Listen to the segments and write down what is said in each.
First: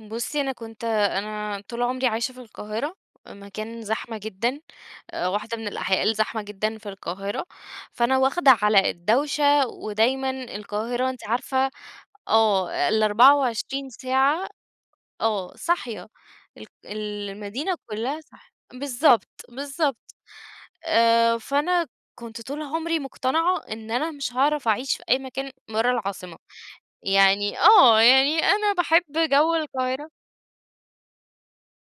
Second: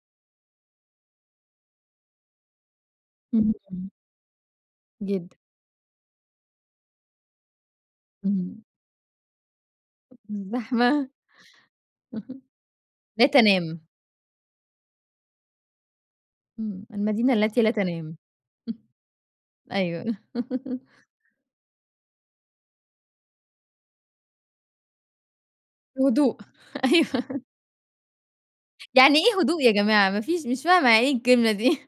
بُصّي، أنا كنت أنا طول عمري عايشة في القاهرة، إمم مكان إمم. زحمة جدًا آآ، جدًا. واحدة من الأحياء الزحمة جدًا في القاهرة، فأنا واخدة إمم. على الدوشة، ودايمًا م الزحمة. القاهرة أنتِ عارفة آه، لا الأربعة تنام. وعشرين ساعة آه، صاحية الق إمم، المدينة التي لا المدينة تنام. كلّها صاحية بالضبط، أيوه. بالضبط آآ، فأنا كنت طول عمري مقتنعة إن أنا مش هاعرف أعيش في أي مكان برّا في العاصمة هدوء، أيوه. يعني آه، يعني أنا باحب يعني إيه جوّ هدوء يا القاهرة جماعة؟ ما فيش مش فاهمة يعني إيه الكلمة دي؟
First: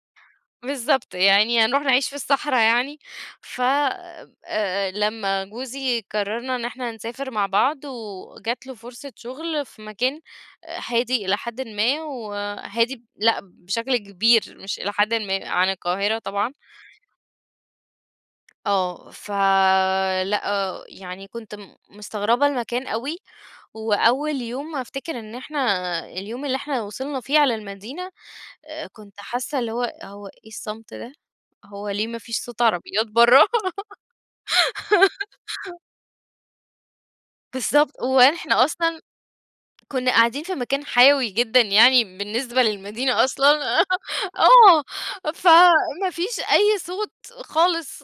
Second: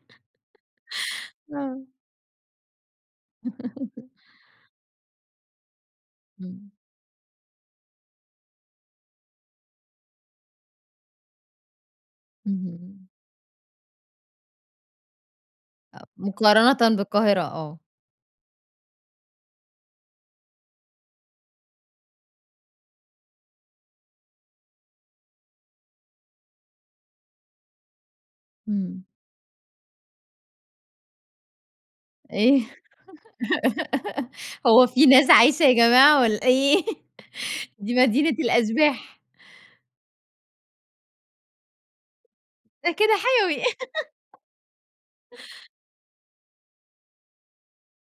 بالضبط، يعني آه. هنروح نعيش في الصحرا يعني؟ ف آآ، لمّا جوزي قررنا إن إمم. إحنا نسافر مع بعض وجات له فرصة شغل في مكان هادي إلى حدٍ ما، وهادي ب اهم. لأ بشكل كبير مش إلى حدٍ ما عن آه، القاهرة طبعًا. مقارنةً بالقاهرة آه. آه، فلأ يعني كنت م مستغربة المكان أوي، وأول يوم أفتكر إن إحنا اليوم اللي إحنا وصلنا فيه على المدينة آآ، إمم. كنت حاسة اللي هو، هو إيه الصمت ده؟ هو ليه ما فيش صوت إيه؟ عربيات برّا؟ هو في ناس عايشة يا جماعة والّا إيه؟ دي بالضبط، مدينة وإحنا أصلًا الأشباح. كنا قاعدين في مكان حيوي جدًا يعني بالنسبة ده كده للمدينة حيوي. أصلًا آه، فما فيش أي صوت خالص،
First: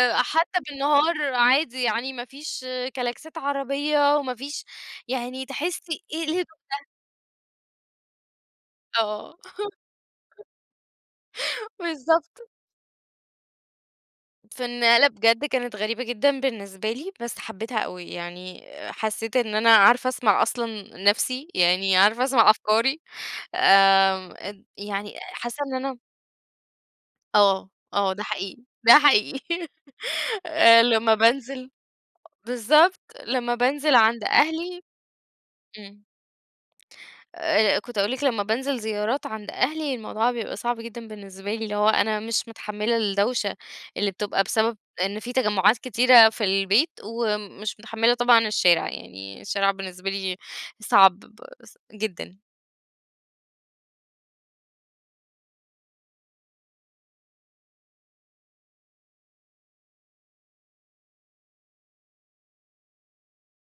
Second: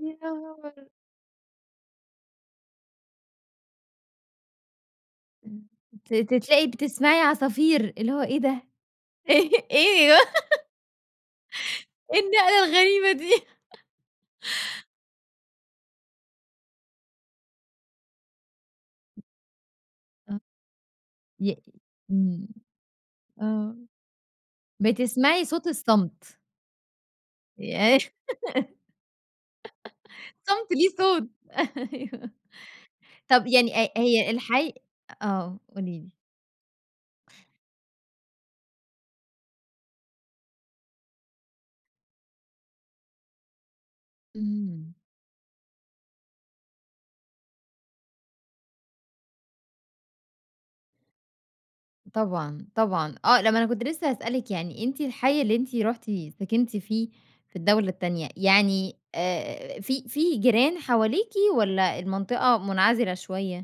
يا خبر! بالنهار عادي يعني ما فيش كلاكسات عربية، وما فيش يعني إمم تحسي ت إيه ليه ت الهدوء تلاقي ده؟ بتسمعي عصافير اللي هو إيه ده؟! آه. إيه؟! أيوه. إيه بالضبط. النقلة الغريبة دي؟ فالنقلة بجد كانت غريبة جدًا بالنسبة لي، بس حبيتها أوي، يعني حسيت إن أنا عارفه آه، اسمع أصلًا نَفسي، ي يعني عارفه إمم، اسمع أفكاري آه، آمم، اد يعني بتسمعي حاسة صوت إن أنا الصمت. ي آه آه، ده حقيقي، ده حقيقي الصمت آآ، ليه لما صوت، بانزل أيوه. بالضبط، طب لما يعني أ بانزل عند هي الحي أهلي آه قولي إمم. لي. آآ، كنت هاقول لِك لمّا بانزل زيارات عند أهلي، الموضوع بيبقى صعب جدًا بالنسبة لي، اللي هو أنا مش متحملة الدوشة اللي بتبقى بسبب إمم. إن في تجمّعات كتيرة في البيت، ومش متحملة طبعًا الشارع، يعني الشارع بالنسبة لي صعب ب جدًا. طبعًا طبعًا، آه، لأ ما أنا كنت لسه هاسألِك يعني أنتِ الحي اللي أنتِ رُحتِ سكنتِ فيه في الدولة التانية، يعني آآ، في في جيران حواليكِ والّا المنطقة منعزلة شوية؟